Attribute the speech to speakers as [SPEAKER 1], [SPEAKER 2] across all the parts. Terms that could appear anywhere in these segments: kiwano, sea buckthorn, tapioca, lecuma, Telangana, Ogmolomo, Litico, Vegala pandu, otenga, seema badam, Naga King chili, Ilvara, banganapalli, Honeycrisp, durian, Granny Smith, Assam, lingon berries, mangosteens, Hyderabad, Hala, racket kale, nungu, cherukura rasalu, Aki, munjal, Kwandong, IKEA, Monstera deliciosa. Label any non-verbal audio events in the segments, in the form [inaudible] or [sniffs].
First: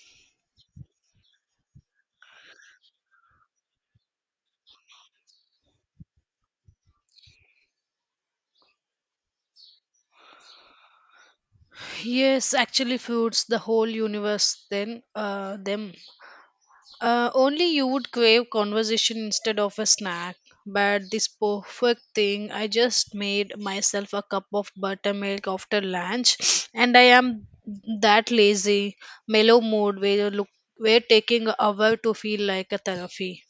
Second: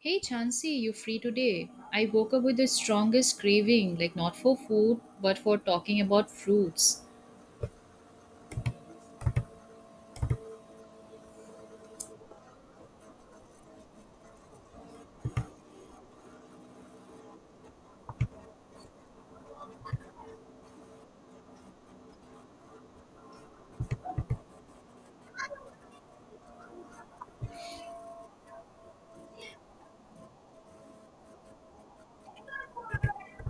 [SPEAKER 1] Hey Chansey, you free today? I woke up with the strongest craving, like not for food, but for talking about fruits.
[SPEAKER 2] Yes, actually foods the whole universe then them. Only you would crave conversation instead of a snack. But this perfect thing, I just made myself a cup of buttermilk after lunch, [sniffs] and I am that lazy, mellow mood where you look, where taking a hour to feel like a therapy.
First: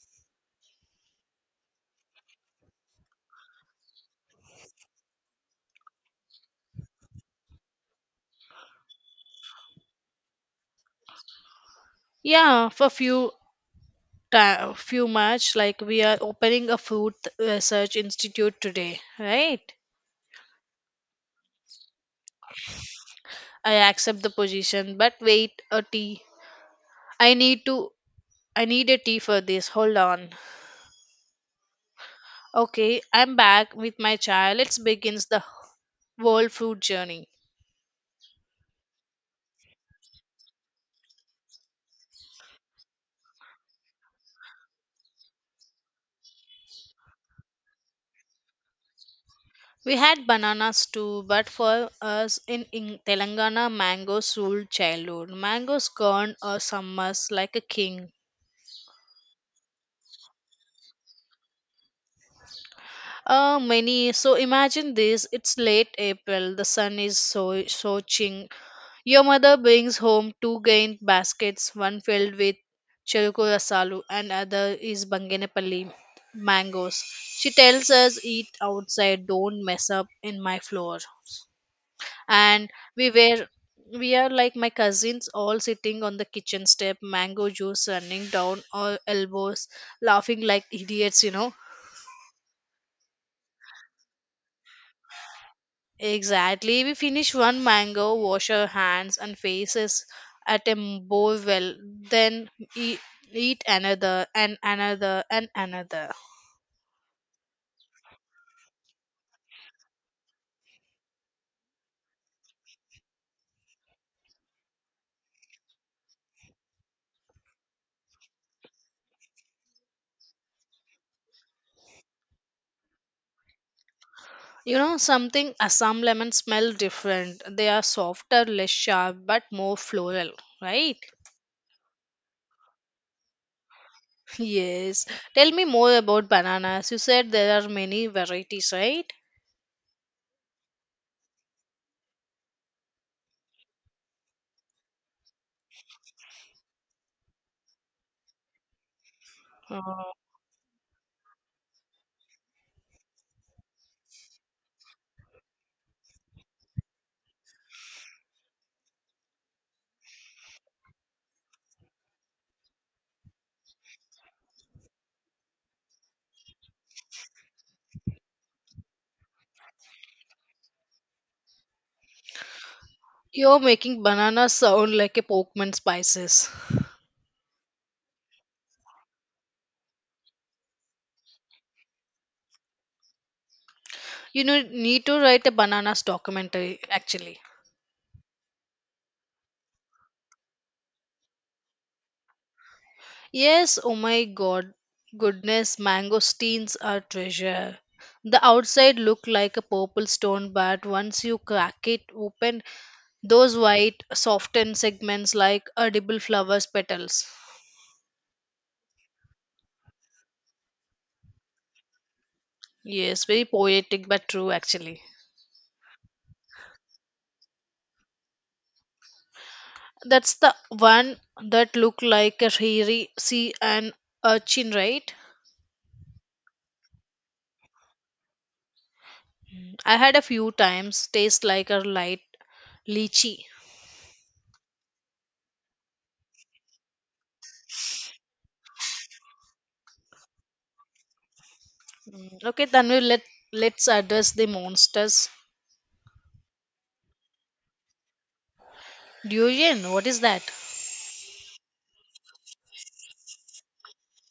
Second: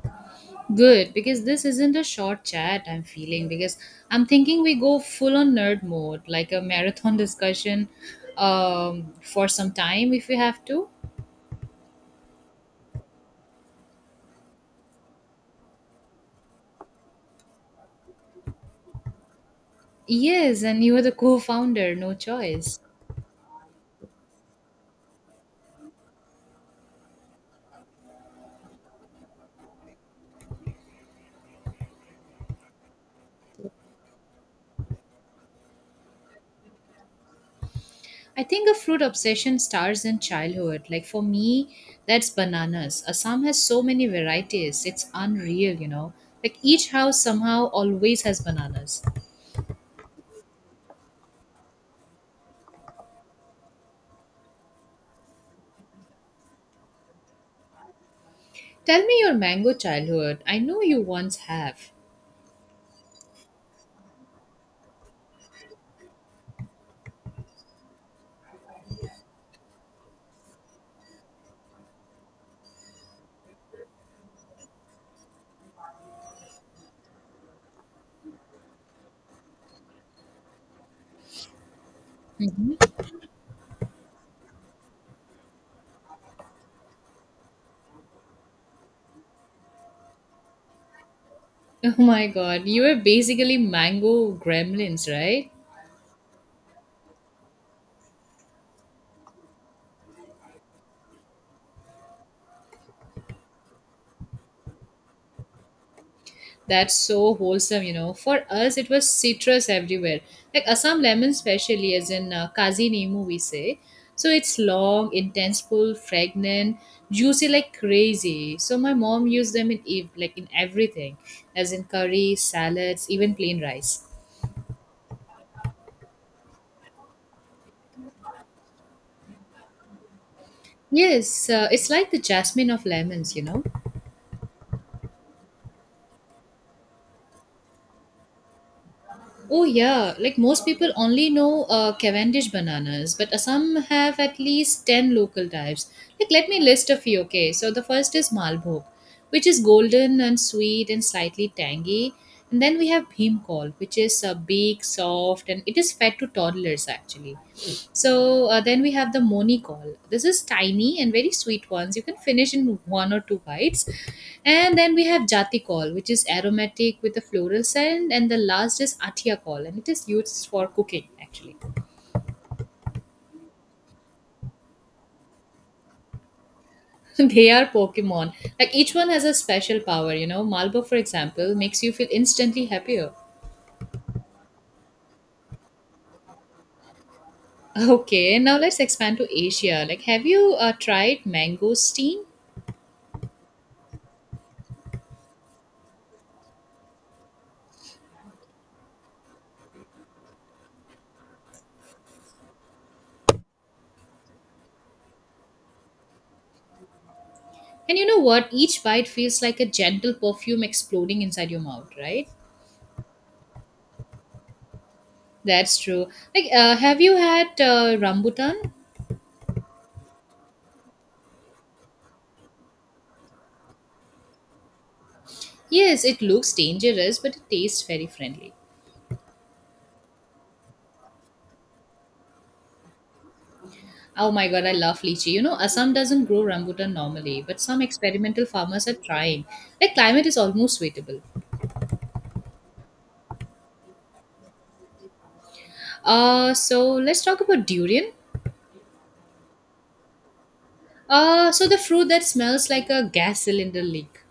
[SPEAKER 1] Good, because this isn't a short chat I'm feeling, because I'm thinking we go full on nerd mode, like a marathon [laughs] discussion for some time if we have to.
[SPEAKER 2] Yeah, for few ta few much like we are opening a food research institute today, right?
[SPEAKER 1] Yes, and you are the co founder, no choice.
[SPEAKER 2] I accept the position, but wait, a tea. I need to I need a tea for this. Hold on. Okay, I'm back with my chai. Let's begin the world food journey.
[SPEAKER 1] I think a fruit obsession starts in childhood. Like for me, that's bananas. Assam has so many varieties. It's unreal, you know. Like each house somehow always has bananas.
[SPEAKER 2] We had bananas too, but for us in Telangana, mangoes ruled childhood. Mangoes gone or summers like a king.
[SPEAKER 1] Tell me your mango childhood. I know you once have.
[SPEAKER 2] Many. So imagine this: it's late April, the sun is so soaking. Your mother brings home two grain baskets, one filled with cherukura rasalu and other is banganapalli mangoes. She tells us eat outside, don't mess up in my floor. And we were we are like my cousins all sitting on the kitchen step, mango juice running down our elbows, laughing like idiots, you know.
[SPEAKER 1] [laughs] Oh my god, you were basically mango gremlins, right?
[SPEAKER 2] Exactly. We finish one mango, wash our hands and faces at a bowl well, then eat, eat another and another and another.
[SPEAKER 1] That's so wholesome, you know. For us, it was citrus everywhere, like Assam lemon, especially as in Kazi Nemu, we say. So it's long, intense, full, fragrant, juicy like crazy. So my mom used them in like in everything, as in curry, salads, even plain rice.
[SPEAKER 2] You know, something Assam lemons smell different. They are softer, less sharp, but more floral, right? [laughs]
[SPEAKER 1] Yes, it's like the jasmine of lemons, you know.
[SPEAKER 2] Yes. Tell me more about bananas. You said there are many varieties, right?
[SPEAKER 1] Oh yeah, like most people only know Cavendish bananas, but some have at least 10 local types. Like let me list a few, okay? So the first is Malbhog, which is
[SPEAKER 2] Uh,
[SPEAKER 1] golden and sweet and slightly tangy. And then we have Bhimkol, which is big, soft, and it is fed to toddlers actually. So then we have the Moni call. This is tiny and very sweet ones. You can finish in one or two bites. And then we have Jati call, which is aromatic with a floral scent. And the last is Atia call, and it is used for cooking actually.
[SPEAKER 2] you're making bananas sound like a Pokemon spices.
[SPEAKER 1] [laughs] They are Pokemon. Like each one has a special power, you know. Malbo, for example, makes you feel instantly happier. [laughs]
[SPEAKER 2] You know, need to write a bananas documentary, actually.
[SPEAKER 1] Okay, now let's expand to Asia. Like, have you tried mangosteen?
[SPEAKER 2] Yes, oh my god, goodness, mangosteens are treasure. The outside look like a purple stone, but once you crack it open, those white, softened segments like edible flowers petals.
[SPEAKER 1] And you know what? Each bite feels like a gentle perfume exploding inside your mouth, right?
[SPEAKER 2] Yes, very poetic but true actually.
[SPEAKER 1] That's true. Like, have you had rambutan?
[SPEAKER 2] That's the one that look like a hairy sea and urchin, right?
[SPEAKER 1] Yes, it looks dangerous, but it tastes very friendly.
[SPEAKER 2] Mm, I had a few times. Taste like a light lychee.
[SPEAKER 1] Oh my god, I love lychee. You know, Assam doesn't grow rambutan normally, but some experimental farmers are trying. Like, climate is almost suitable.
[SPEAKER 2] Mm, okay, then we let let's address the monsters.
[SPEAKER 1] So let's talk about durian.
[SPEAKER 2] Durian, what is that?
[SPEAKER 1] So the fruit that smells like a gas cylinder leak.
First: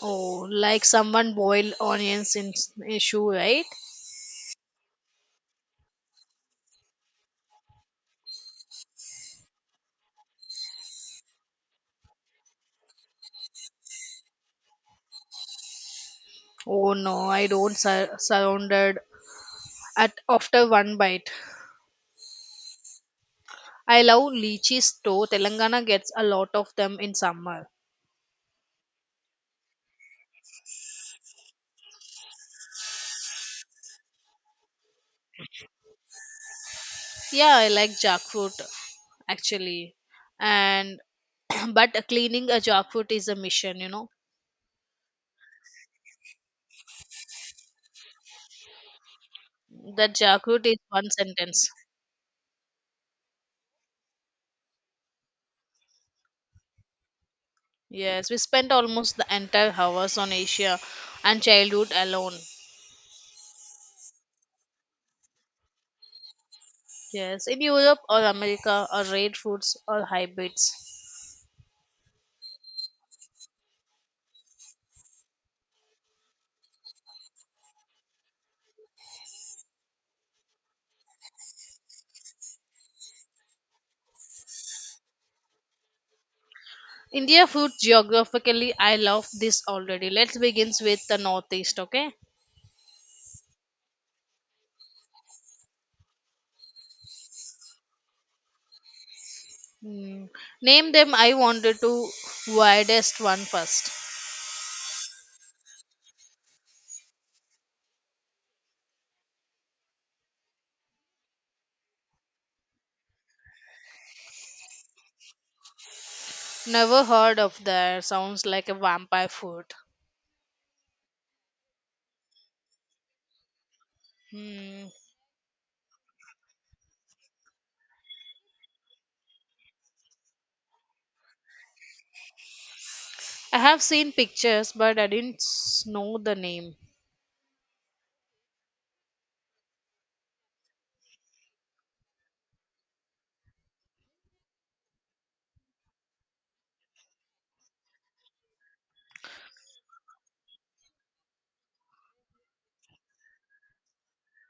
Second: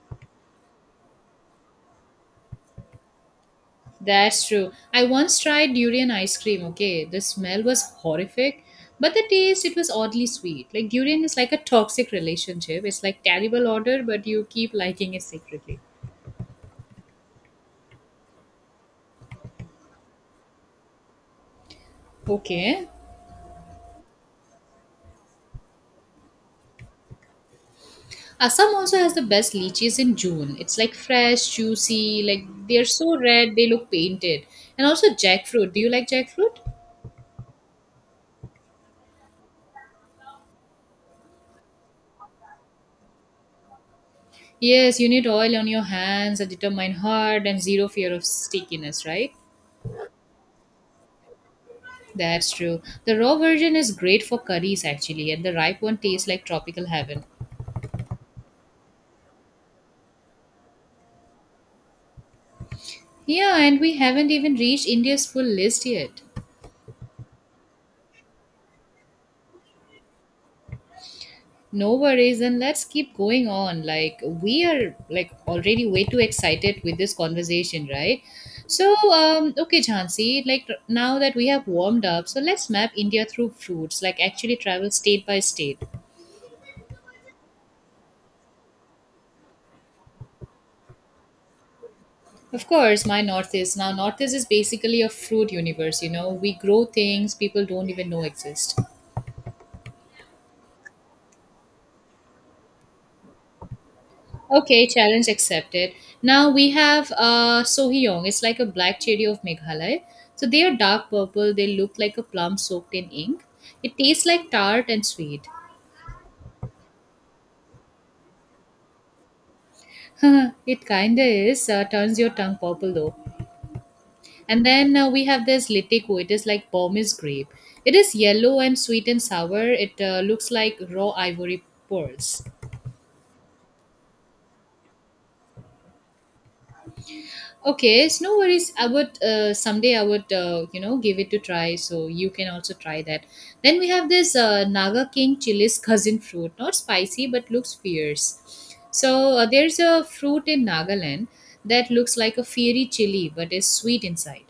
[SPEAKER 2] Oh, like someone boiled onions in a shoe, right?
[SPEAKER 1] That's true. I once tried durian ice cream, okay? The smell was horrific, but the taste, it was oddly sweet. Like, durian is like a toxic relationship. It's like terrible odor, but you keep liking it secretly.
[SPEAKER 2] Oh no, I don't surrounded at after one bite.
[SPEAKER 1] Okay.
[SPEAKER 2] I love lychees though. Telangana gets a lot of them in summer.
[SPEAKER 1] Assam also has the best lychees in June. It's like fresh, juicy, like they're so red, they look painted. And also jackfruit. Do you like jackfruit?
[SPEAKER 2] Yeah, I like jackfruit actually, and [clears throat] but cleaning a jackfruit is a mission, you know.
[SPEAKER 1] Yes, you need oil on your hands, a determined heart, and zero fear of stickiness, right?
[SPEAKER 2] That jackfruit is one sentence.
[SPEAKER 1] That's true. The raw version is great for curries actually, and the ripe one tastes like tropical heaven.
[SPEAKER 2] Yes, we spent almost the entire hours on Asia and childhood alone.
[SPEAKER 1] Yeah, and we haven't even reached India's full list yet.
[SPEAKER 2] Yes, in Europe or America are rare foods or hybrids.
[SPEAKER 1] No worries, and let's keep going on. Like we are like already way too excited with this conversation, right? So, okay, Jhansi, like now that we have warmed up, so let's map India through fruits, like actually travel state by state.
[SPEAKER 2] India food geographically, I love this already. Let's begin with the northeast, okay?
[SPEAKER 1] Of course, my Northeast. Now, Northeast is basically a fruit universe, you know. We grow things people don't even know exist.
[SPEAKER 2] Hmm. Name them. I wanted to widest one first.
[SPEAKER 1] Okay, challenge accepted. Now we have Sohyong. It's like a black cherry of Meghalaya. So they are dark purple. They look like a plum soaked in ink. It tastes like tart and sweet.
[SPEAKER 2] Never heard of that. Sounds like a vampire food.
[SPEAKER 1] [laughs] It kinda is. Turns your tongue purple though. And
[SPEAKER 2] Hmm.
[SPEAKER 1] then we have this Litico. It is like Burmese grape. It is yellow and sweet and sour. It looks like raw ivory pearls.
[SPEAKER 2] I have seen pictures, but I didn't know the name.
[SPEAKER 1] Okay, it's no worries. I would someday I would you know give it to try, so you can also try that. Then we have this Naga King chili's cousin fruit, not spicy but looks fierce. So there's a fruit in Nagaland that looks like a fiery chili but is sweet inside.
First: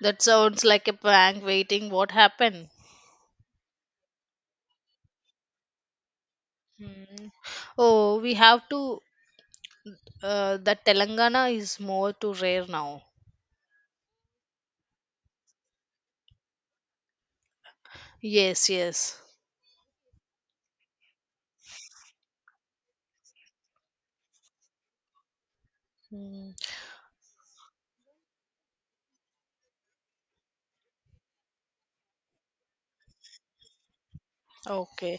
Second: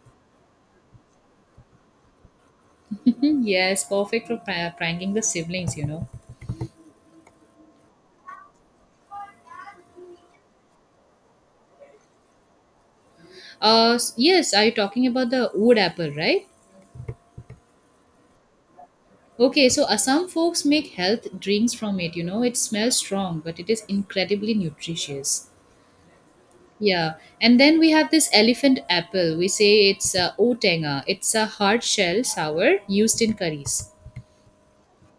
[SPEAKER 2] That sounds like a prank waiting. What happened?
[SPEAKER 1] Mhm, yes, perfect for pranking the siblings, you know.
[SPEAKER 2] Hmm. Oh, we have to. That Telangana is more to rare now.
[SPEAKER 1] Yes, are you talking about the wood apple, right?
[SPEAKER 2] Yes, yes.
[SPEAKER 1] Okay, so Assam folks make health drinks from it. You know, it smells strong, but it is incredibly nutritious.
[SPEAKER 2] Mm,
[SPEAKER 1] Yeah, and then we have this elephant apple. We say it's otenga. It's a hard shell sour used in curries.
[SPEAKER 2] okay.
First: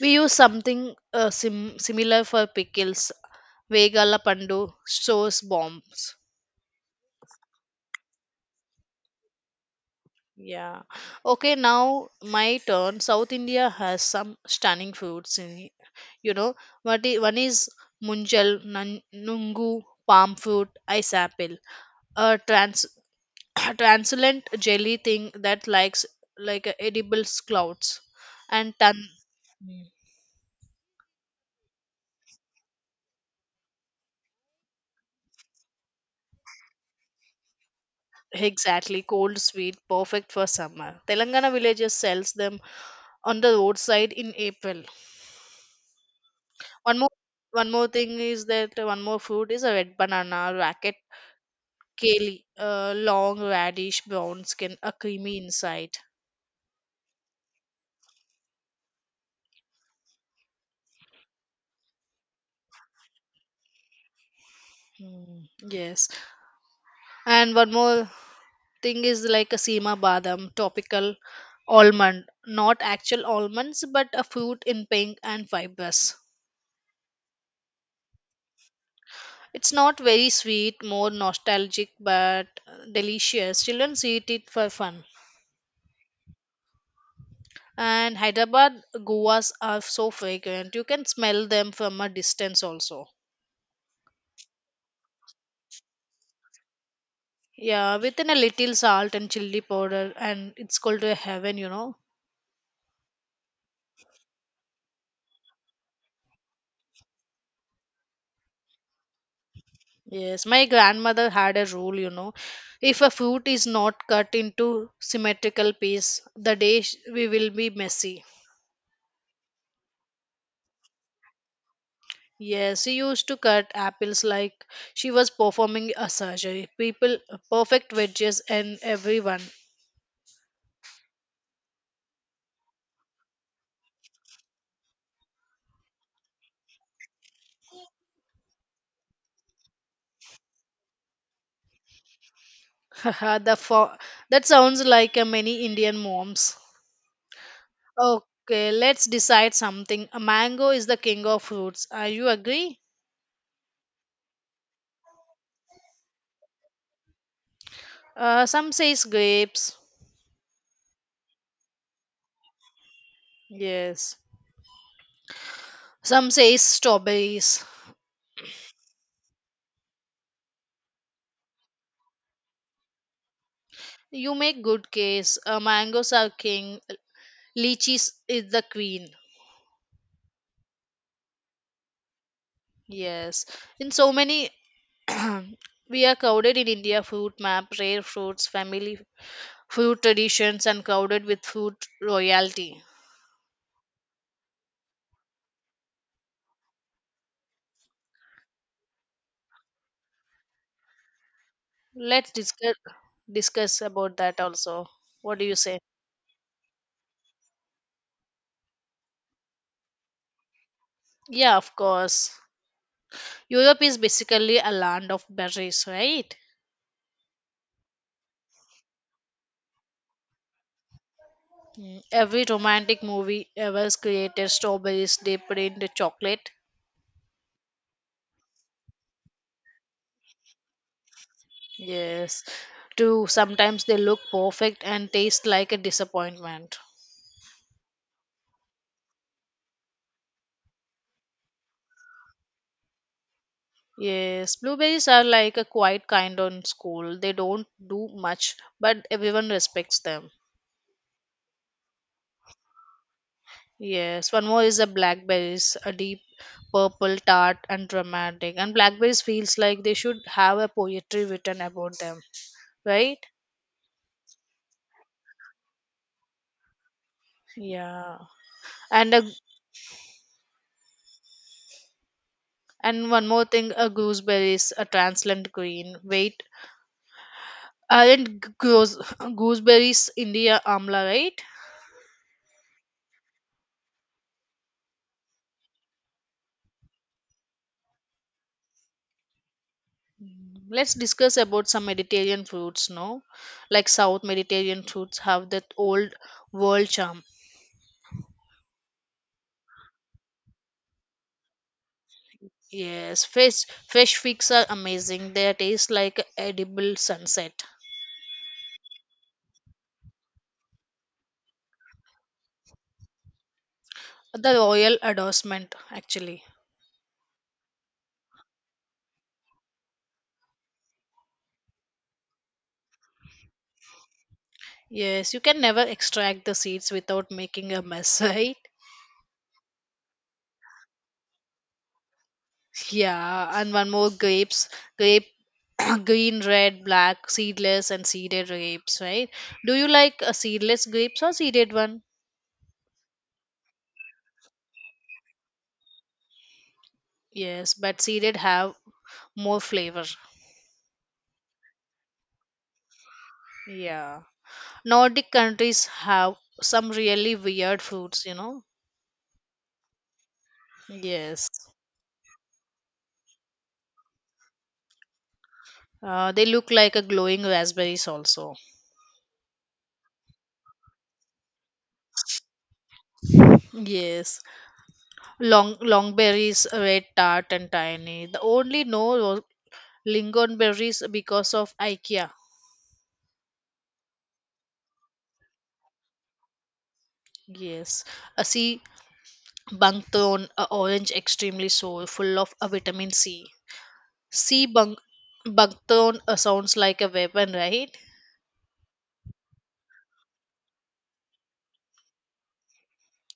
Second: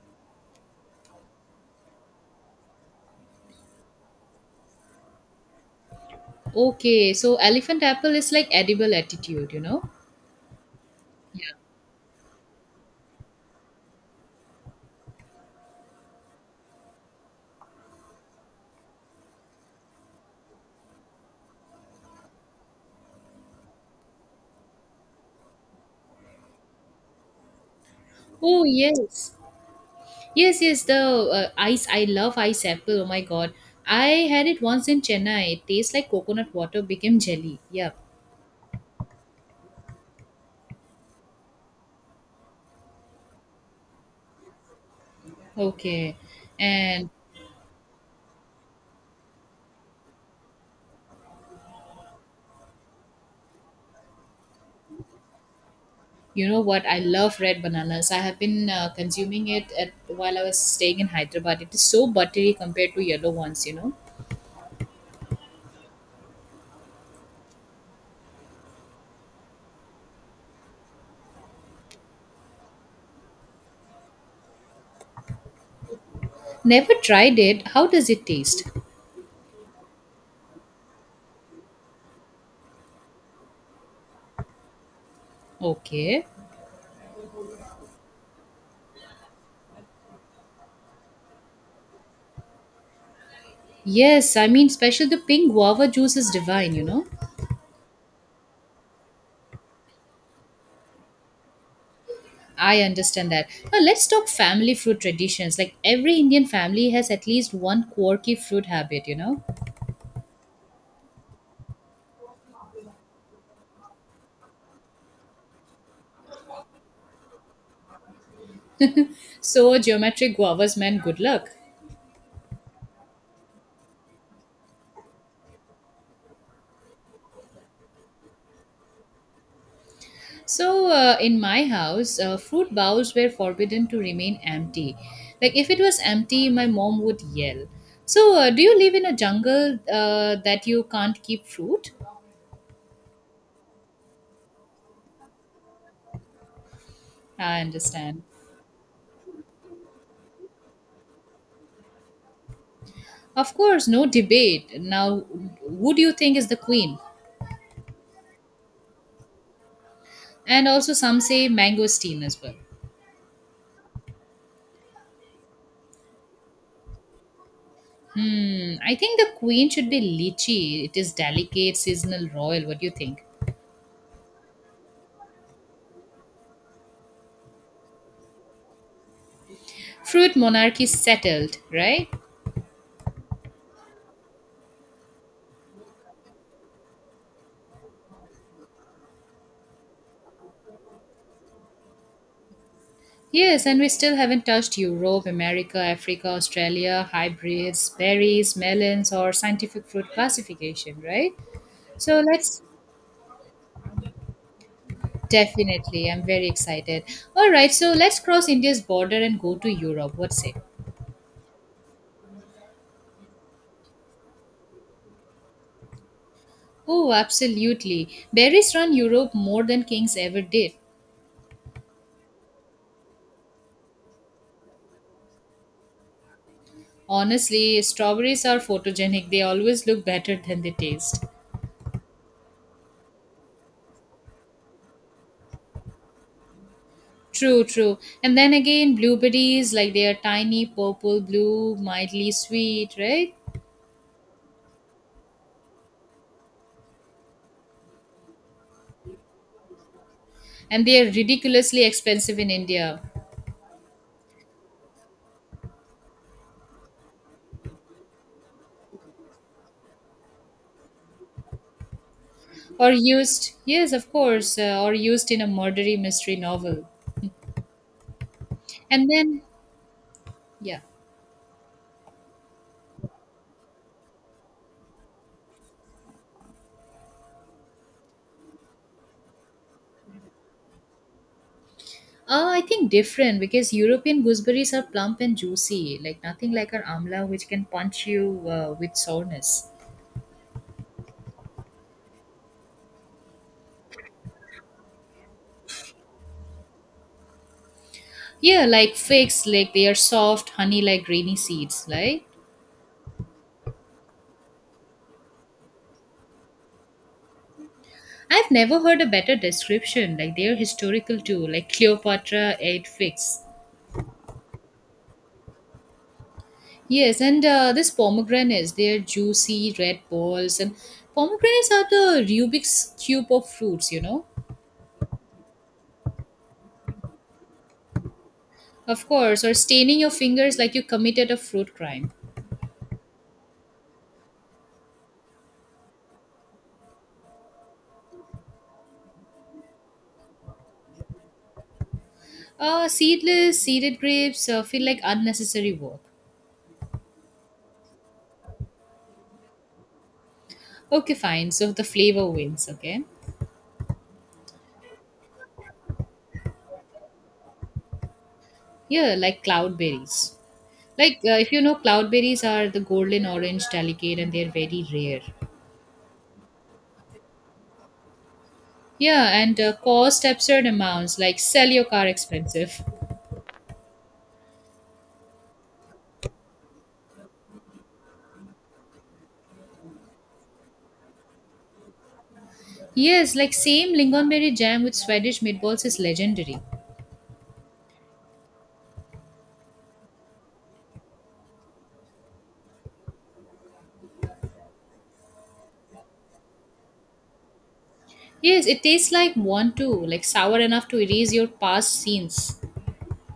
[SPEAKER 2] We use something similar for pickles. Vegala pandu, sauce bombs.
[SPEAKER 1] Okay, so elephant apple is like edible attitude, you know?
[SPEAKER 2] Yeah. Okay, now my turn. South India has some stunning foods in it. You know, what one is munjal, nungu, palm fruit, ice apple. A trans- [coughs] [clears throat] translucent jelly thing that likes like edible clouds.
[SPEAKER 1] Oh,
[SPEAKER 2] And tan.
[SPEAKER 1] yes.
[SPEAKER 2] Mm.
[SPEAKER 1] Yes, yes, the ice. I love ice apple. Oh my god. I had it once in Chennai. It tastes like coconut water became jelly. Yeah.
[SPEAKER 2] Exactly, cold sweet, perfect for summer. Telangana villages sells them on the roadside in April.
[SPEAKER 1] Okay.
[SPEAKER 2] One more,
[SPEAKER 1] And
[SPEAKER 2] one more thing is that one more fruit is a red banana, racket kale, long radish, brown skin, a creamy inside.
[SPEAKER 1] you know what? I love red bananas. I have been consuming it at, while I was staying in Hyderabad. It is so buttery compared to yellow ones, you know?
[SPEAKER 2] Mm, yes, and one more thing is like a seema badam, topical almond, not actual almonds, but a fruit in pink and fibrous.
[SPEAKER 1] Never tried it. How does it taste?
[SPEAKER 2] It's not very sweet, more nostalgic, but delicious. Children eat it for fun.
[SPEAKER 1] Okay.
[SPEAKER 2] And Hyderabad guas are so fragrant. You can smell them from a distance also.
[SPEAKER 1] Yes, I mean, special the pink guava juice is divine, you know.
[SPEAKER 2] Yeah, within a little salt and chili powder, and it's called a heaven, you know.
[SPEAKER 1] I understand that. Now let's talk family fruit traditions. Like every Indian family has at least one quirky fruit habit, you know.
[SPEAKER 2] Yes, my grandmother had a rule, you know. If a fruit is not cut into symmetrical piece, the day we will be messy.
[SPEAKER 1] So geometric guavas meant good luck.
[SPEAKER 2] Yes, she used to cut apples like she was performing a surgery. People, perfect wedges, and everyone.
[SPEAKER 1] So in my house, fruit bowls were forbidden to remain empty. Like if it was empty, my mom would yell. So do you live in a jungle that you can't keep fruit?
[SPEAKER 2] [laughs] Haha, the that sounds like a many Indian moms.
[SPEAKER 1] I understand.
[SPEAKER 2] Okay, let's decide something. A mango is the king of fruits. Are you agree?
[SPEAKER 1] Of course, no debate. Now, who do you think is the queen?
[SPEAKER 2] Some says grapes.
[SPEAKER 1] And also, some say mangosteen as well.
[SPEAKER 2] Yes. Some says strawberries.
[SPEAKER 1] Hmm, I think the queen should be lychee. It is delicate, seasonal, royal. What do you think?
[SPEAKER 2] You make good case. Mangoes are king. Lychees is the queen.
[SPEAKER 1] Fruit monarchy settled, right?
[SPEAKER 2] Yes. In so many [clears throat] we are crowded in India food map, rare fruits, family food traditions, and crowded with food royalty.
[SPEAKER 1] Yes, and we still haven't touched Europe, America, Africa, Australia, hybrids, berries, melons, or scientific fruit classification, right? So
[SPEAKER 2] Let's
[SPEAKER 1] let's
[SPEAKER 2] discuss discuss about that also. What do you say?
[SPEAKER 1] definitely, I'm very excited. All right, so let's cross India's border and go to Europe. What's it?
[SPEAKER 2] Yeah, of course. Europe is basically a land of berries, right?
[SPEAKER 1] Oh, absolutely. Berries run Europe more than kings ever did.
[SPEAKER 2] Mm, every romantic movie ever has created strawberries dipped in the chocolate.
[SPEAKER 1] Honestly, strawberries are photogenic. They always look better than they taste.
[SPEAKER 2] Yes. Too sometimes they look perfect and taste like a disappointment.
[SPEAKER 1] True, true. And then again, blueberries, like they are tiny, purple, blue, mildly sweet, right?
[SPEAKER 2] Yes, blueberries are like a quiet kind on school. They don't do much, but everyone respects them.
[SPEAKER 1] And they are ridiculously expensive in India.
[SPEAKER 2] Yes, one more is the blackberries, a deep purple, tart, and dramatic. And blackberries feels like they should have a poetry written about them,
[SPEAKER 1] Or
[SPEAKER 2] right?
[SPEAKER 1] used, yes, of course, or used in a murdery mystery novel.
[SPEAKER 2] Yeah.
[SPEAKER 1] And
[SPEAKER 2] And a,
[SPEAKER 1] then, yeah.
[SPEAKER 2] and one more thing, a gooseberry is a translucent green. Wait, aren't goose, [laughs] gooseberries India amla, right?
[SPEAKER 1] I think different because European gooseberries are plump and juicy, like nothing like our amla which can punch you with soreness.
[SPEAKER 2] Let's discuss about some Mediterranean foods, no? Like South Mediterranean foods have that old world charm.
[SPEAKER 1] Yeah, like figs, like they are soft, honey like grainy seeds. Like
[SPEAKER 2] Yes, fish fish figs are amazing. They taste like edible sunset.
[SPEAKER 1] I've never heard a better description. Like they are historical too, like Cleopatra ate figs.
[SPEAKER 2] The royal endorsement, actually.
[SPEAKER 1] Yes, and this pomegranates, they are juicy red balls, and pomegranates are the Rubik's cube of fruits. You know,
[SPEAKER 2] Yes, you can never extract the seeds without making a mess, [laughs] right?
[SPEAKER 1] of course, or staining your fingers like you committed a fruit crime.
[SPEAKER 2] Yeah, and one more grapes, grape [coughs] [clears throat] green, red, black, seedless, and seeded grapes, right? Do you like seedless grapes or seeded one?
[SPEAKER 1] Seedless, seeded grapes feel like unnecessary work.
[SPEAKER 2] Yes, but seeded have more flavor.
[SPEAKER 1] Okay, fine. So the flavor wins, okay?
[SPEAKER 2] Yeah. Nordic countries have some really weird fruits, you know.
[SPEAKER 1] Yeah, like cloudberries. Like,
[SPEAKER 2] Yes.
[SPEAKER 1] if you know, cloudberries are the golden orange delicate and they're very rare.
[SPEAKER 2] They look like a glowing raspberries also.
[SPEAKER 1] Yeah, and cost absurd amounts, like sell your car expensive.
[SPEAKER 2] Yes. Long long berries, red tart and tiny. The only no lingon berries because of IKEA.
[SPEAKER 1] Yes, like same lingonberry jam with Swedish meatballs is legendary.
[SPEAKER 2] Yes. A sea bunkthorn, a orange extremely sour, full of a vitamin C. Sea bunkthorn sounds like a weapon, right?
[SPEAKER 1] Yes, it tastes like one too, like sour enough to erase your past scenes.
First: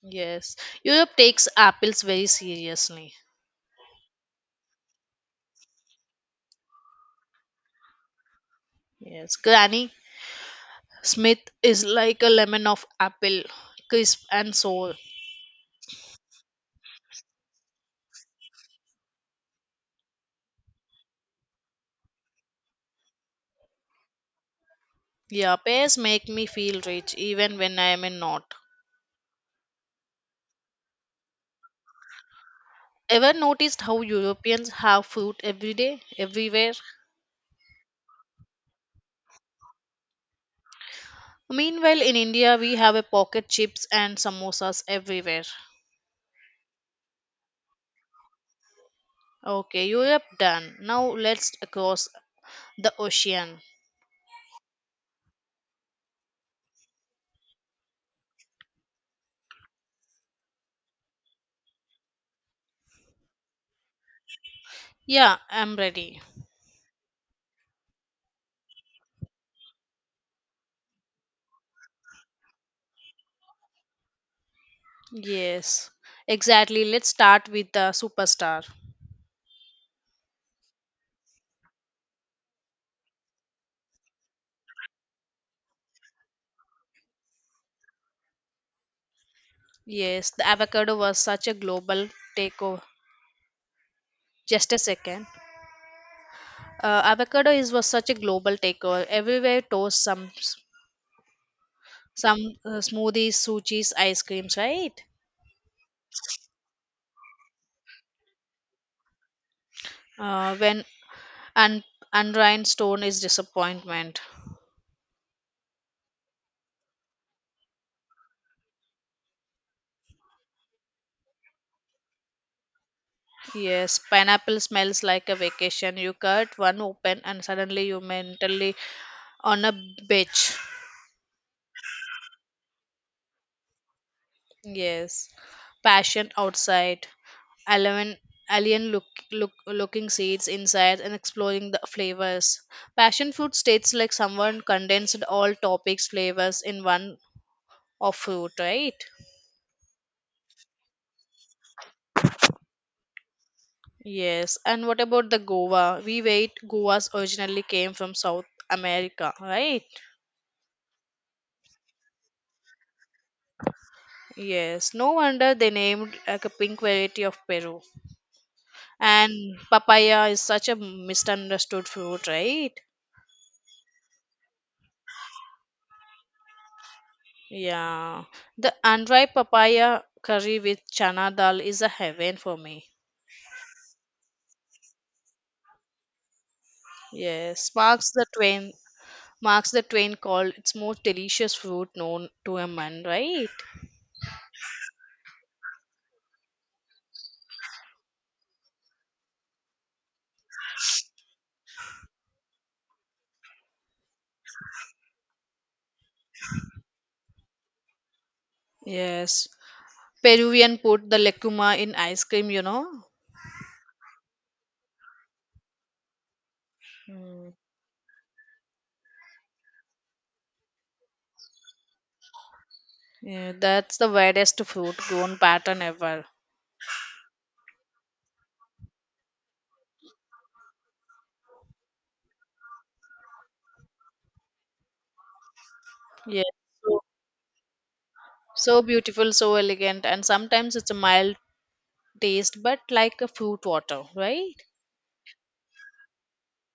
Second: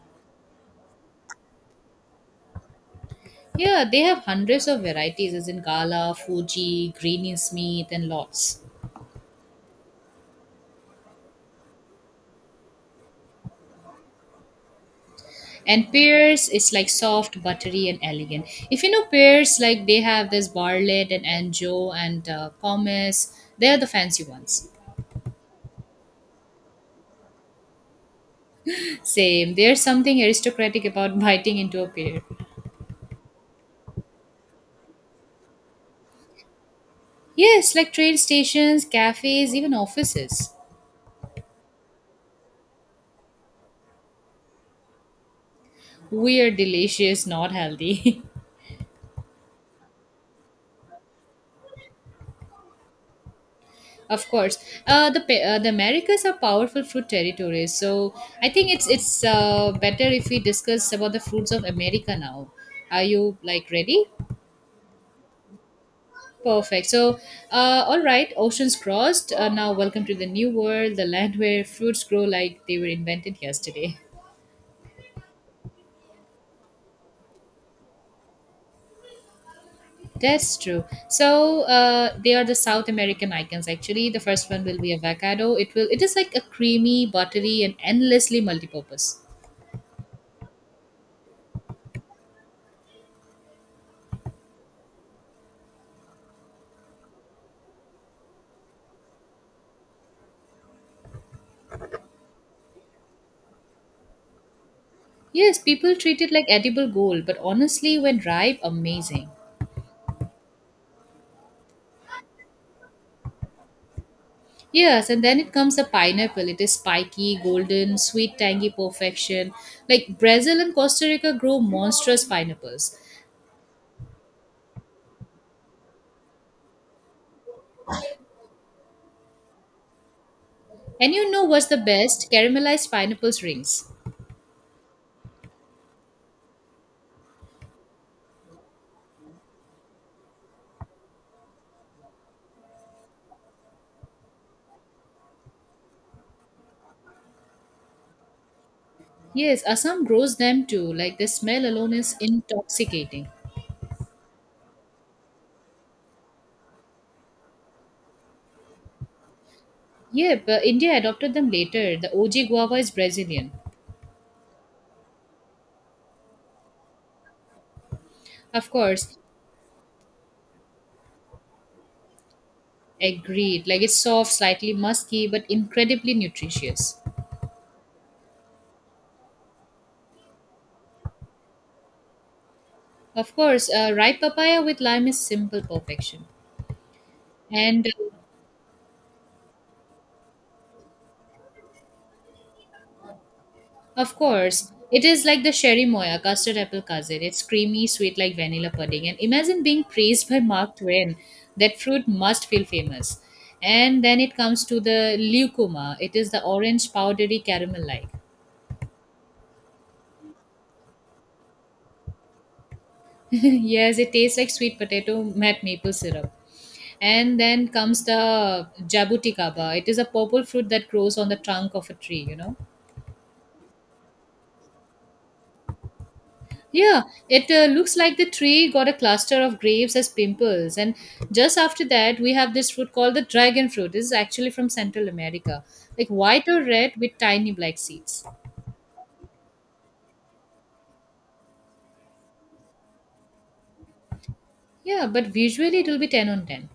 [SPEAKER 2] Yes, Europe takes apples very seriously.
[SPEAKER 1] Yeah, they have hundreds of varieties, as in Gala, Fuji, Greeny Smith, and lots.
[SPEAKER 2] Yes, Granny Smith is like a lemon of apple, crisp and sour.
[SPEAKER 1] And pears is like soft, buttery, and elegant. If you know pears, like they have this Bartlett and Anjou and Pomace, they are the fancy ones.
[SPEAKER 2] Yeah, pears make me feel rich even when I am in not.
[SPEAKER 1] Same, there's something aristocratic about [laughs] biting into a pear.
[SPEAKER 2] Ever noticed how Europeans have fruit every day, everywhere?
[SPEAKER 1] Yes, like train stations, cafes, even offices.
[SPEAKER 2] Meanwhile, in India, we have a pocket chips and samosas everywhere.
[SPEAKER 1] We are delicious, not healthy. [laughs]
[SPEAKER 2] Okay, Europe done. Now let's cross the ocean.
[SPEAKER 1] Of course, the Americas are powerful fruit territories. So I think it's better if we discuss about the fruits of America now. Are you like ready?
[SPEAKER 2] Yeah, I'm ready.
[SPEAKER 1] Perfect. So, all right, oceans crossed. Now, welcome to the new world, the land where fruits grow like they were invented yesterday.
[SPEAKER 2] Yes, exactly. Let's start with the superstar.
[SPEAKER 1] [laughs] That's true. So they are the South American icons. Actually, the first one will be avocado. It will. It is like a creamy, buttery, and endlessly multipurpose.
[SPEAKER 2] Yes, the avocado was such a global takeover. Just a second. Avocado is was such a global takeover. Everywhere toast some smoothies, sushis, ice creams, right?
[SPEAKER 1] Yes, people treat it like edible gold, but honestly, when ripe, amazing.
[SPEAKER 2] When and and rhinestone is disappointment.
[SPEAKER 1] Yes, and then it comes the pineapple. It is spiky, golden, sweet, tangy perfection. Like Brazil and Costa Rica grow monstrous pineapples.
[SPEAKER 2] Yes, pineapple smells like a vacation. You cut one open and suddenly you mentally on a beach.
[SPEAKER 1] And you know what's the best? Caramelized pineapples rings.
[SPEAKER 2] Yes. Passion outside. Alien, alien look, looking seeds inside and exploring the flavors. Passion fruit states like someone condensed all topics, flavors in one of fruit, right?
[SPEAKER 1] Yes, Assam grows them too. Like the smell alone is intoxicating.
[SPEAKER 2] Yes. And what about the Goa? We wait. Goa's originally came from South America, right?
[SPEAKER 1] Yeah, but India adopted them later. The OG guava is Brazilian.
[SPEAKER 2] Yes. No wonder they named like a pink variety of Peru.
[SPEAKER 1] Of course,
[SPEAKER 2] And papaya is such a misunderstood fruit, right?
[SPEAKER 1] agreed. Like it's soft, slightly musky, but incredibly nutritious.
[SPEAKER 2] Yeah, the andhra papaya curry with chana dal is a heaven for me.
[SPEAKER 1] Of course, ripe papaya with lime is simple perfection.
[SPEAKER 2] Yes,
[SPEAKER 1] And
[SPEAKER 2] marks the twain called its most delicious fruit known to a man, right?
[SPEAKER 1] of course, it is like the sherry moya, custard apple cousin. It's creamy, sweet like vanilla pudding. And imagine being praised by Mark Twain. That fruit must feel famous. And then it comes to the leucoma. It is the orange powdery caramel like.
[SPEAKER 2] Yes, Peruvian put the lecuma in ice cream, you know.
[SPEAKER 1] [laughs] Yes, it tastes like sweet potato met maple syrup. And then comes the jabuticaba. It is a purple fruit that grows on the trunk of a tree.
[SPEAKER 2] Yeah, that's the weirdest fruit grown pattern ever.
[SPEAKER 1] Yeah, it looks like the tree got a cluster of grapes as pimples. And just after that, we have this fruit called the dragon fruit. This is actually from Central America, like
[SPEAKER 2] Yeah,
[SPEAKER 1] white or red
[SPEAKER 2] so,
[SPEAKER 1] with tiny black seeds.
[SPEAKER 2] so beautiful, so elegant, and sometimes it's a mild taste, but like a fruit water, right?
[SPEAKER 1] Yeah, but visually it will be 10 on 10.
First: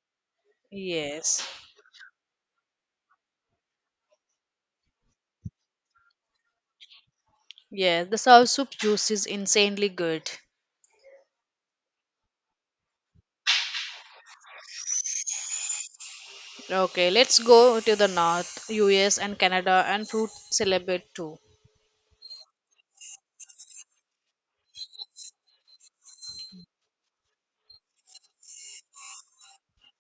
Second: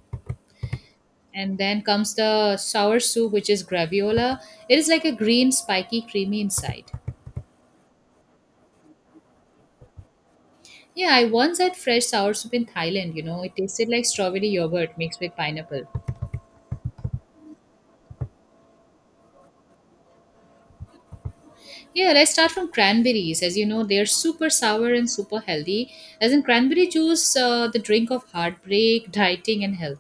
[SPEAKER 2] Yes.
[SPEAKER 1] And then comes the sour soup, which is graviola. It is like a green, spiky, creamy inside.
[SPEAKER 2] Yeah, the sour soup juice is insanely good.
[SPEAKER 1] Yeah, I once had fresh sour soup in Thailand. It tasted like strawberry yogurt mixed with pineapple.
[SPEAKER 2] Okay, let's go to the north, US and Canada and fruit celebrate too.
[SPEAKER 1] Yeah, let's start from cranberries. As you know, they're super sour and super healthy. As in cranberry juice, the drink of heartbreak, dieting, and health.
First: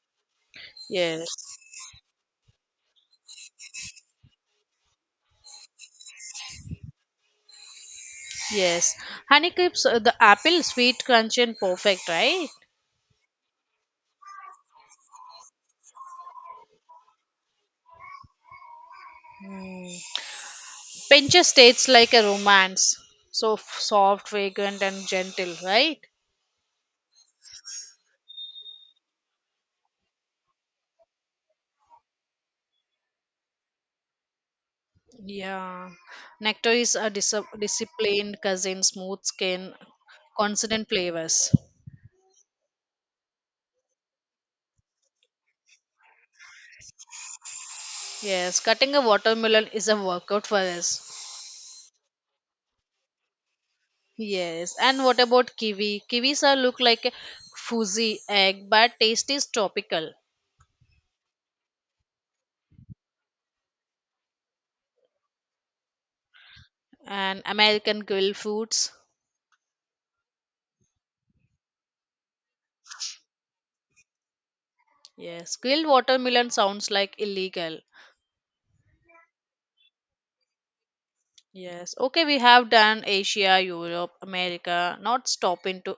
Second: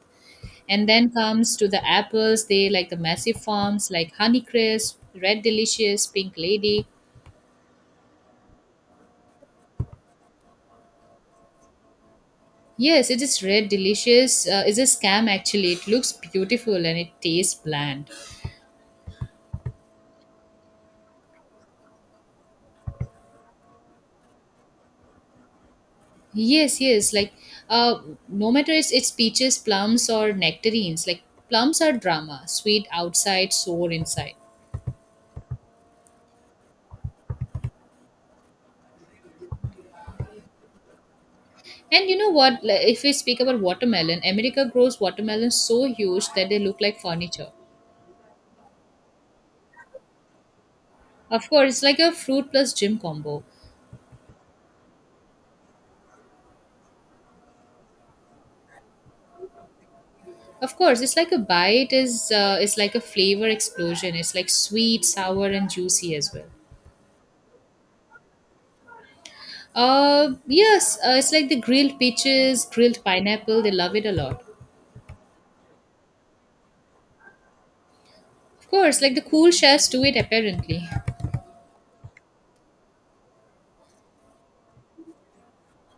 [SPEAKER 1] And then
[SPEAKER 2] Yes,
[SPEAKER 1] comes to the apples. They like the massive forms like Honeycrisp, Red Delicious, Pink Lady.
[SPEAKER 2] yes. Honeycrisp, the apple, sweet, crunchy, and perfect, right?
[SPEAKER 1] Yes, it is Red Delicious. Is a scam actually. It looks beautiful and it tastes bland.
[SPEAKER 2] Pinches tastes like a romance. So soft, fragrant, and gentle, right?
[SPEAKER 1] Yes, yes. Uh, no matter it's peaches, plums, or nectarines. Like plums are drama, sweet outside, sour inside.
[SPEAKER 2] Yeah. Nectar is a disciplined cousin, smooth skin, consonant flavors.
[SPEAKER 1] And you know what? Like, if we speak about watermelon, America grows watermelons so huge that they look like furniture.
[SPEAKER 2] Yes, cutting a watermelon is a workout for us.
[SPEAKER 1] Of course, it's like a fruit plus gym combo.
[SPEAKER 2] Yes, and what about kiwi? Kiwis are look like a fuzzy egg, but taste is tropical.
[SPEAKER 1] Of course, it's like a bite is it's like a flavor explosion. It's like sweet, sour, and juicy as well.
[SPEAKER 2] And American grilled fruits.
[SPEAKER 1] Yes, it's like the grilled peaches, grilled pineapple. They love it a lot.
[SPEAKER 2] Yes, grilled watermelon sounds like illegal.
[SPEAKER 1] Of course, like the cool chefs do it apparently.
[SPEAKER 2] Yes, okay, we have done Asia, Europe, America. Not stop into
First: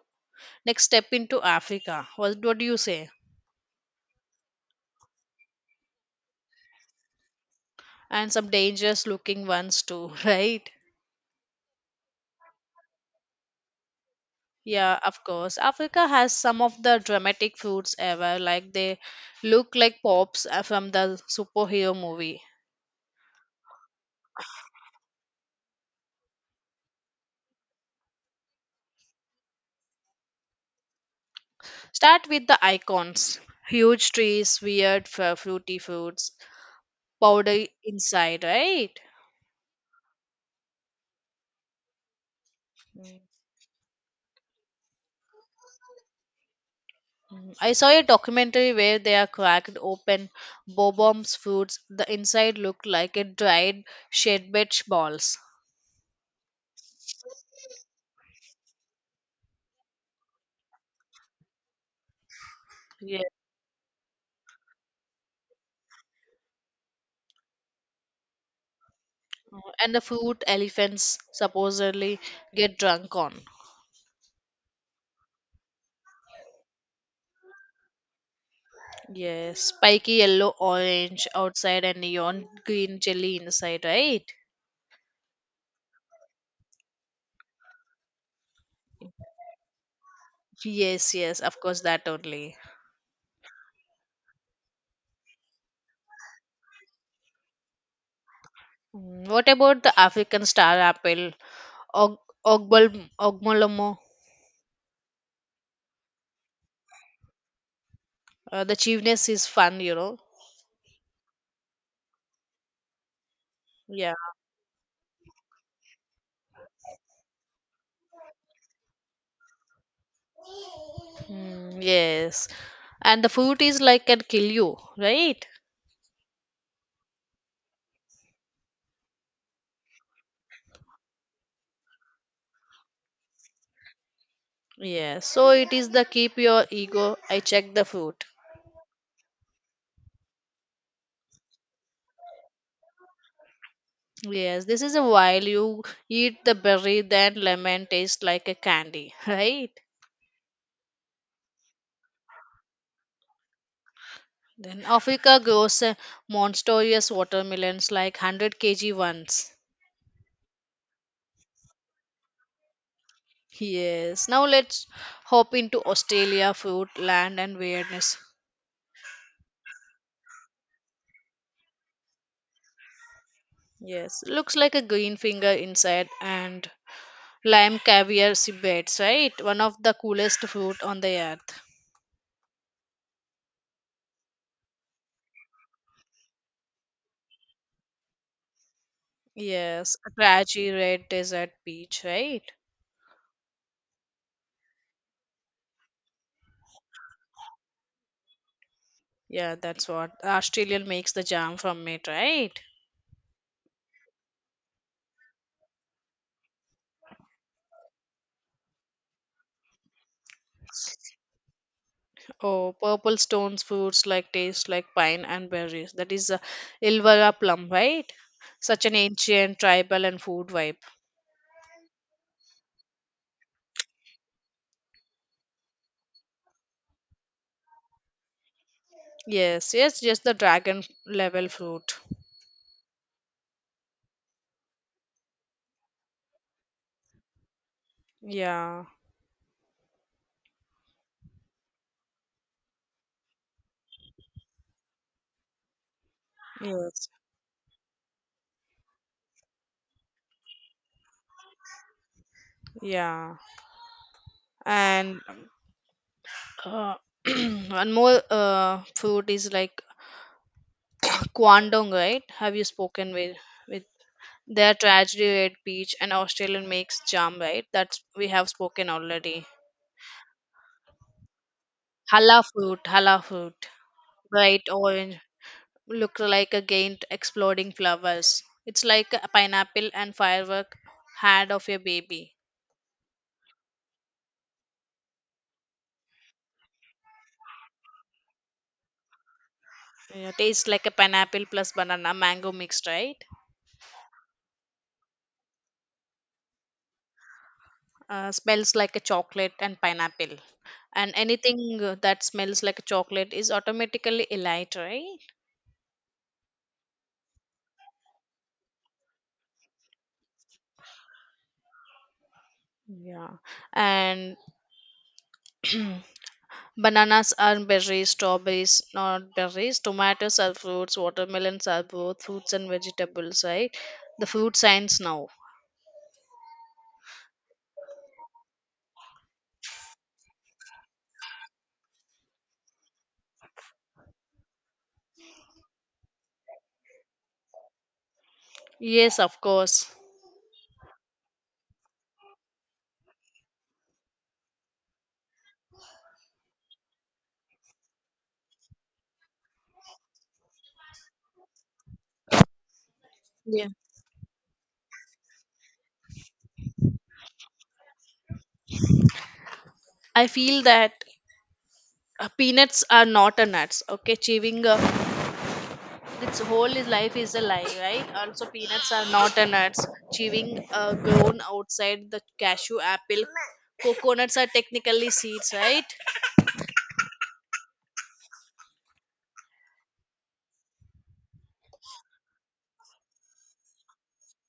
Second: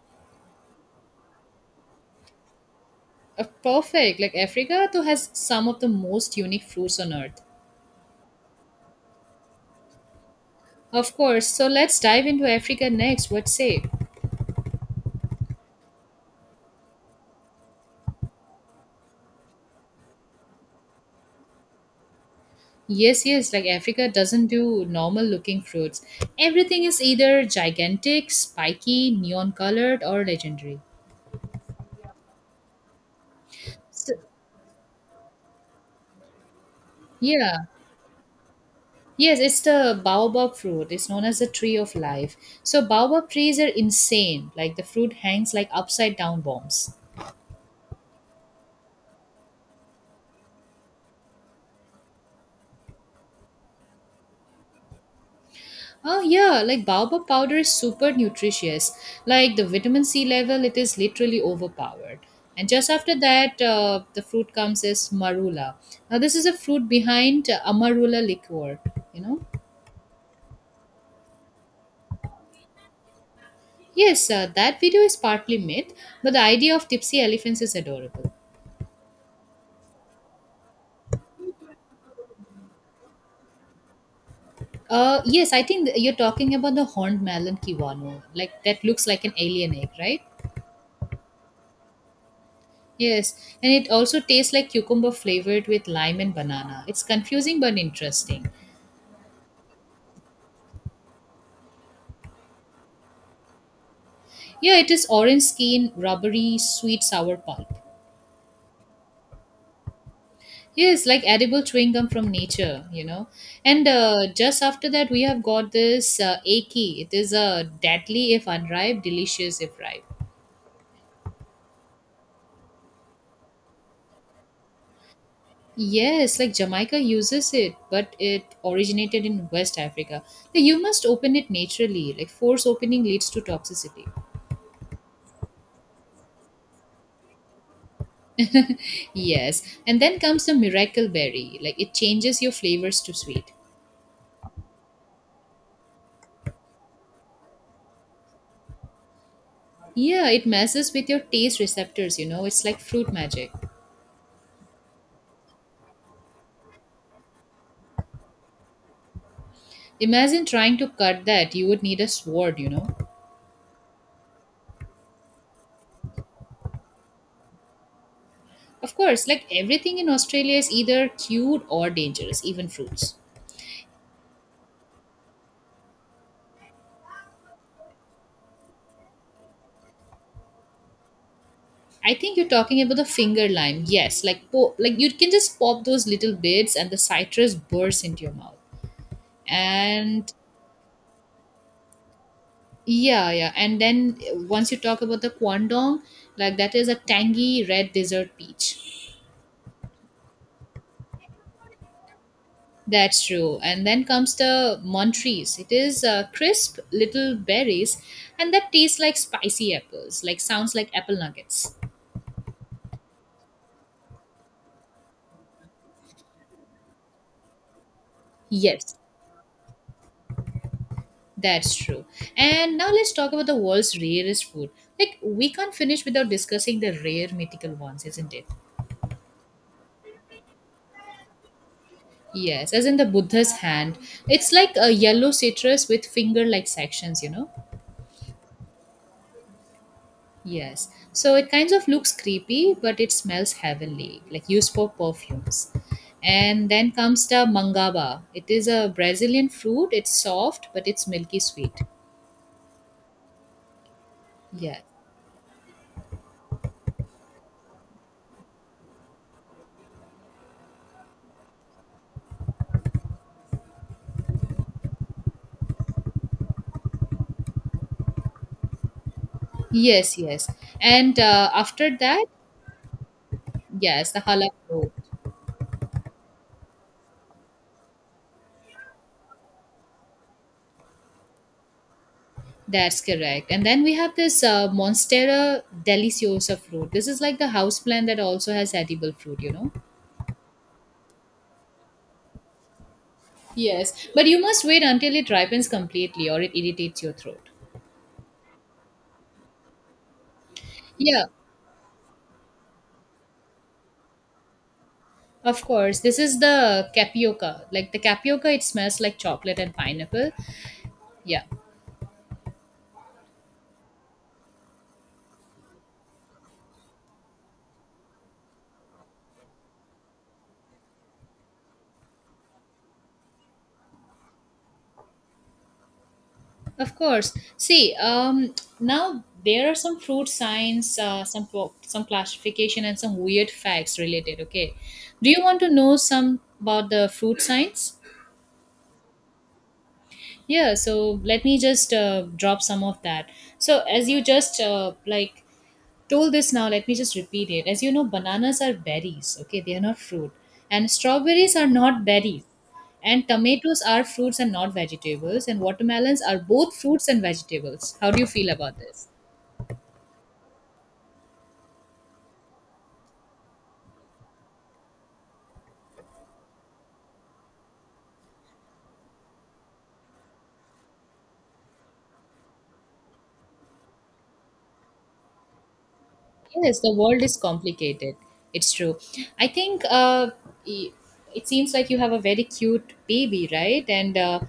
[SPEAKER 2] next step into Africa. What do you say?
[SPEAKER 1] Perfect. Like Africa, too has some of the most unique fruits on earth.
[SPEAKER 2] And some dangerous looking ones too, [laughs] right?
[SPEAKER 1] Of course. So let's dive into Africa next. What say?
[SPEAKER 2] Yeah, of course. Africa has some of the dramatic foods ever, like they look like pops from the superhero movie.
[SPEAKER 1] Yes, yes, like Africa doesn't do normal looking fruits. Everything is either gigantic, spiky, neon colored, or legendary.
[SPEAKER 2] Start with the icons huge
[SPEAKER 1] So,
[SPEAKER 2] trees, weird fruity fruits,
[SPEAKER 1] yeah.
[SPEAKER 2] powder inside, right?
[SPEAKER 1] Yes, it's the baobab fruit. It's known as the tree of life. So,
[SPEAKER 2] Mm,
[SPEAKER 1] baobab trees are insane. Like the fruit hangs like upside down bombs.
[SPEAKER 2] mm. I saw a documentary where they are cracked open bobombs fruits. The inside looked like a dried shedbed balls.
[SPEAKER 1] Oh yeah, like baobab powder is super nutritious. Like the vitamin C level, it is literally overpowered. And just after
[SPEAKER 2] Yeah.
[SPEAKER 1] that, the fruit comes as marula. Now this is a fruit behind amarula liqueur. You know,
[SPEAKER 2] Mm, and the fruit elephants supposedly get drunk on.
[SPEAKER 1] yes, that video is partly myth, but the idea of tipsy elephants is adorable.
[SPEAKER 2] Yes. Spiky yellow orange outside and neon green jelly inside, right?
[SPEAKER 1] Yes, I think you're talking about the horned melon kiwano, like that looks like an alien egg, right?
[SPEAKER 2] Yes, yes, of course that only.
[SPEAKER 1] Yes, and it also tastes like cucumber flavored with lime and banana. It's confusing but interesting.
[SPEAKER 2] Mm, what about the African star apple, Og- Ogmolomo?
[SPEAKER 1] Yeah, it is orange skin, rubbery, sweet, sour pulp.
[SPEAKER 2] The chewness is fun, you know.
[SPEAKER 1] Yes, like edible chewing gum from nature. And
[SPEAKER 2] Yeah.
[SPEAKER 1] just after that, we have got this Aki. It is a deadly if unripe, delicious if ripe.
[SPEAKER 2] Mm, yes. And the fruit is like can kill you, right?
[SPEAKER 1] Yes, like Jamaica uses it, but it originated in West Africa. Like, you must open it naturally. Like force opening leads to toxicity.
[SPEAKER 2] Yeah. So it is the keep your ego. I check the fruit.
[SPEAKER 1] Yes, and then comes the miracle berry. Like it changes your flavors to sweet.
[SPEAKER 2] Yes. This is a while you eat the berry, then lemon tastes like a candy, [laughs] right?
[SPEAKER 1] Yeah, it messes with your taste receptors. It's like fruit magic.
[SPEAKER 2] Then Africa grows monstrous watermelons like 100 kg ones.
[SPEAKER 1] Imagine trying to cut that. You would need a sword.
[SPEAKER 2] Yes. Now let's hop into Australia food, land and weirdness.
[SPEAKER 1] Of course, like everything in Australia is either cute or dangerous, even fruits.
[SPEAKER 2] Yes. Looks like a green finger inside and lime caviar cibets, right? One of the coolest fruit on the earth.
[SPEAKER 1] I think you're talking about the finger lime. Yes, like you can just pop those little bits and the citrus bursts into your mouth.
[SPEAKER 2] Yes. A
[SPEAKER 1] And
[SPEAKER 2] trashy red desert peach, right?
[SPEAKER 1] yeah, yeah. And then once you talk about the kwandong, like that is a tangy red dessert peach.
[SPEAKER 2] Yeah, that's what. Australian makes the jam from it, right?
[SPEAKER 1] That's true. And then comes the Montrese. It is crisp little berries and that tastes like spicy apples, like sounds like apple nuggets.
[SPEAKER 2] Oh, purple stones fruits like taste like pine and berries. That is a Ilvara plum, right? Such an
[SPEAKER 1] Yes,
[SPEAKER 2] ancient tribal and food vibe.
[SPEAKER 1] that's true. And now let's talk about the world's rarest food. Like, we can't finish without discussing the rare mythical ones, isn't it?
[SPEAKER 2] Yes, yes, just the dragon level fruit.
[SPEAKER 1] Yes, as in the Buddha's hand. It's like a yellow citrus with finger like sections, you know?
[SPEAKER 2] Yeah,
[SPEAKER 1] Yes. So it kind of looks creepy, but it smells heavenly, like used for perfumes. And then
[SPEAKER 2] yes,
[SPEAKER 1] comes the mangaba. It is a Brazilian fruit. It's soft, but it's milky sweet.
[SPEAKER 2] yeah.
[SPEAKER 1] Yes.
[SPEAKER 2] And uh, [clears throat] one more fruit is like [coughs] [clears throat] Kwandong, right? Have you spoken with their tragedy red peach and Australian makes jam, right? That's we have spoken already.
[SPEAKER 1] Yes, yes. And after that,
[SPEAKER 2] Hala fruit,
[SPEAKER 1] yes, the halal
[SPEAKER 2] bright
[SPEAKER 1] fruit.
[SPEAKER 2] orange, look like a giant exploding flowers. It's like a pineapple and firework head of a baby.
[SPEAKER 1] That's correct. And then we have this Monstera deliciosa fruit. This is like the house plant that also has edible fruit, you know?
[SPEAKER 2] Yeah, tastes like a pineapple plus banana mango mixed, right?
[SPEAKER 1] Yes. But you must wait until it ripens completely or it irritates your throat.
[SPEAKER 2] Smells like a chocolate and pineapple. And
[SPEAKER 1] Yeah.
[SPEAKER 2] anything that smells like a chocolate is automatically elite, right?
[SPEAKER 1] Of course, this is the tapioca. Like the tapioca, it smells like chocolate and pineapple. Yeah,
[SPEAKER 2] Yeah. And bananas are berries, strawberries not berries, tomatoes are fruits, watermelons are both fruits and vegetables, right? The food science now.
[SPEAKER 1] of course. See, now there are some fruit science, some classification, and some weird facts related. Okay, do you want to know some about the fruit science?
[SPEAKER 2] Yes, of course.
[SPEAKER 1] Yeah, so let me just drop some of that. So as you just like told this now let me just repeat it, as you know, bananas are berries, okay, they are not fruit, and strawberries are not berries, and
[SPEAKER 2] Yeah.
[SPEAKER 1] tomatoes are fruits and not vegetables, and watermelons are both fruits and vegetables. How do you feel about this?
[SPEAKER 2] I feel that peanuts are not a nuts. Okay, chewing its whole life is a lie, right? Also, peanuts are not a nuts. Chewing grown outside the cashew apple. Coconuts are technically seeds, right?
[SPEAKER 1] Yes, the world is complicated. It's true. I think y- it seems like you have a very cute baby right, and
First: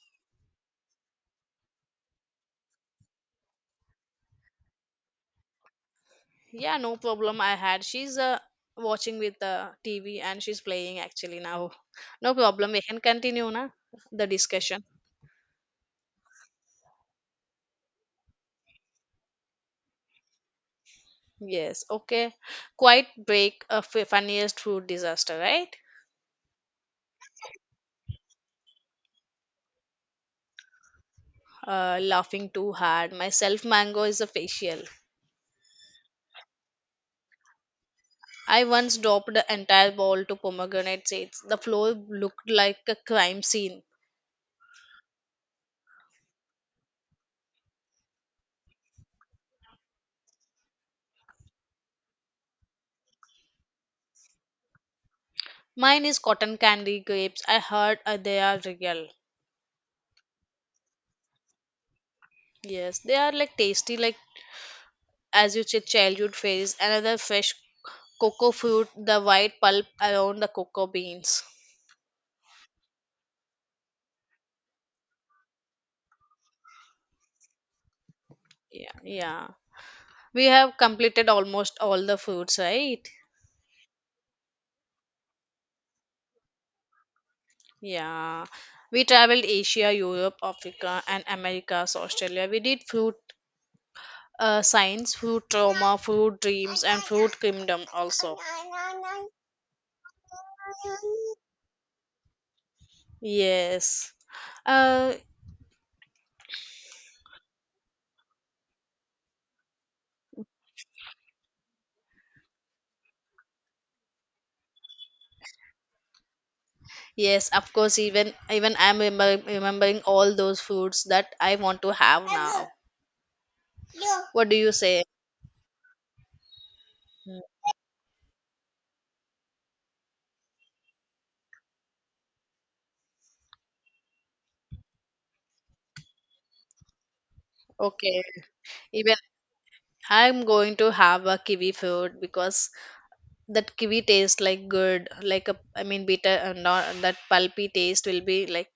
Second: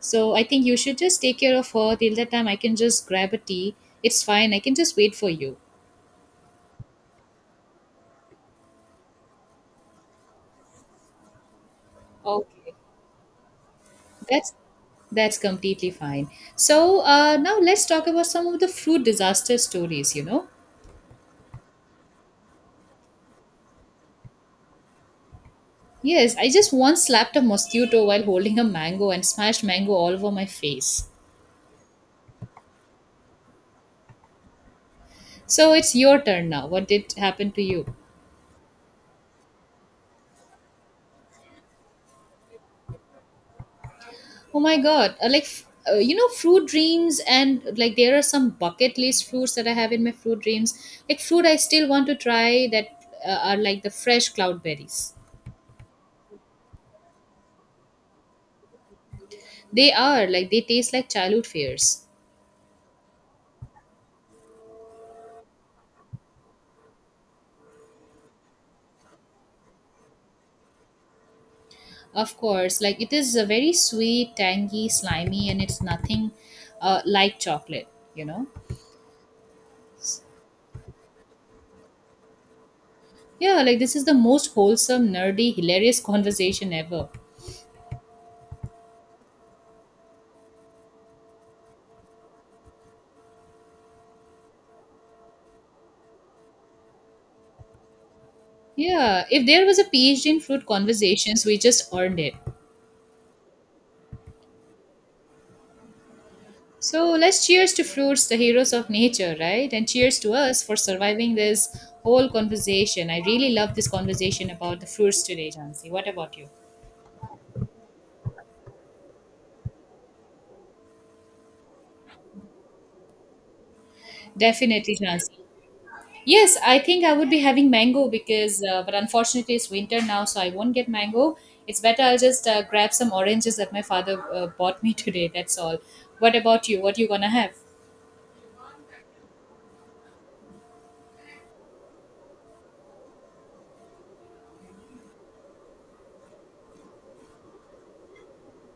[SPEAKER 1] so I think you should just take care of her. Till that time, I can just grab a tea. It's fine. I can just wait for you.
[SPEAKER 2] Yeah, no problem. I had. She's watching with the TV and she's playing actually now. No problem.
[SPEAKER 1] Okay.
[SPEAKER 2] We can continue na the
[SPEAKER 1] That's
[SPEAKER 2] discussion.
[SPEAKER 1] That's completely fine. So now let's talk about some of the fruit disaster stories, you know.
[SPEAKER 2] Yes. Okay. Quite break a funniest food disaster, right?
[SPEAKER 1] Yes, I just once slapped a mosquito while holding a mango and smashed mango all over my face.
[SPEAKER 2] Laughing too hard. Myself, mango is a facial.
[SPEAKER 1] So it's your turn now. What did happen to you?
[SPEAKER 2] I once dropped an entire bowl to pomegranate seeds. The floor looked like a crime scene.
[SPEAKER 1] Oh my god, you know, fruit dreams, and like there are some bucket list fruits that I have in my fruit dreams. Like fruit I still want to try that are like the fresh cloudberries.
[SPEAKER 2] Mine is cotton candy grapes. I heard they are real.
[SPEAKER 1] They are like they taste like childhood fears.
[SPEAKER 2] Yes, they are like tasty, like as you said, childhood phase. Another fresh cocoa fruit, the white pulp around the cocoa beans.
[SPEAKER 1] Of course, like it is a very sweet, tangy, slimy, and it's nothing like chocolate, you know?
[SPEAKER 2] Yeah, yeah. We have completed almost all the fruits, right?
[SPEAKER 1] Yeah, like this is the most wholesome, nerdy, hilarious [laughs] conversation ever.
[SPEAKER 2] Yeah. We traveled Asia, Europe, Africa, and Americas, Australia. We did fruit science, food trauma, food dreams, and food kingdom also.
[SPEAKER 1] Yeah, if there was a PhD in fruit conversations, we just earned it.
[SPEAKER 2] Yes. Uh,
[SPEAKER 1] So let's cheers to fruits, the heroes of nature, right? And cheers to us for surviving this whole conversation. I really love this conversation about the fruits today, Jansi. What about you?
[SPEAKER 2] yes, of course. Even I'm remembering all those foods that I want to have now. What do you
[SPEAKER 1] Definitely,
[SPEAKER 2] say?
[SPEAKER 1] Jansi. Yes, I think I would be having mango because, but unfortunately, it's winter now, so I won't get mango. It's better I'll just grab some oranges that my father bought me [laughs] today. That's all. What about you? What you gonna have?
[SPEAKER 2] Okay. Even I'm going to have a kiwi fruit because that kiwi tastes like good, like a I mean bitter and not that pulpy taste will be like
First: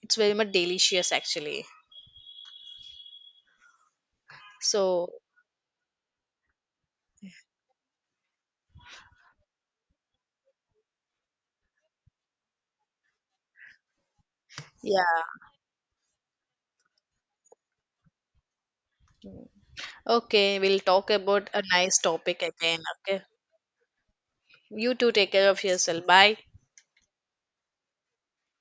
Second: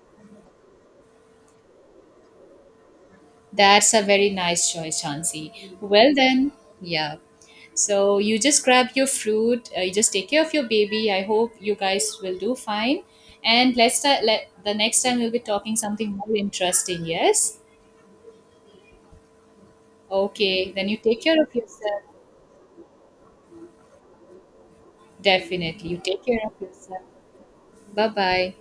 [SPEAKER 2] it's very much delicious actually.
[SPEAKER 1] That's a very nice choice,
[SPEAKER 2] So
[SPEAKER 1] Chansey. Well then, yeah. So you just grab your fruit. You just take care of your baby. I hope you guys will do fine. And let the next time we'll be
[SPEAKER 2] yeah.
[SPEAKER 1] talking something more interesting. Yes.
[SPEAKER 2] Okay,
[SPEAKER 1] Okay.
[SPEAKER 2] we'll
[SPEAKER 1] Then you
[SPEAKER 2] talk
[SPEAKER 1] take care
[SPEAKER 2] about
[SPEAKER 1] of
[SPEAKER 2] a nice
[SPEAKER 1] yourself.
[SPEAKER 2] topic again. Okay. You too take care of
[SPEAKER 1] Definitely. You
[SPEAKER 2] yourself.
[SPEAKER 1] take
[SPEAKER 2] Bye.
[SPEAKER 1] care of yourself. Bye bye.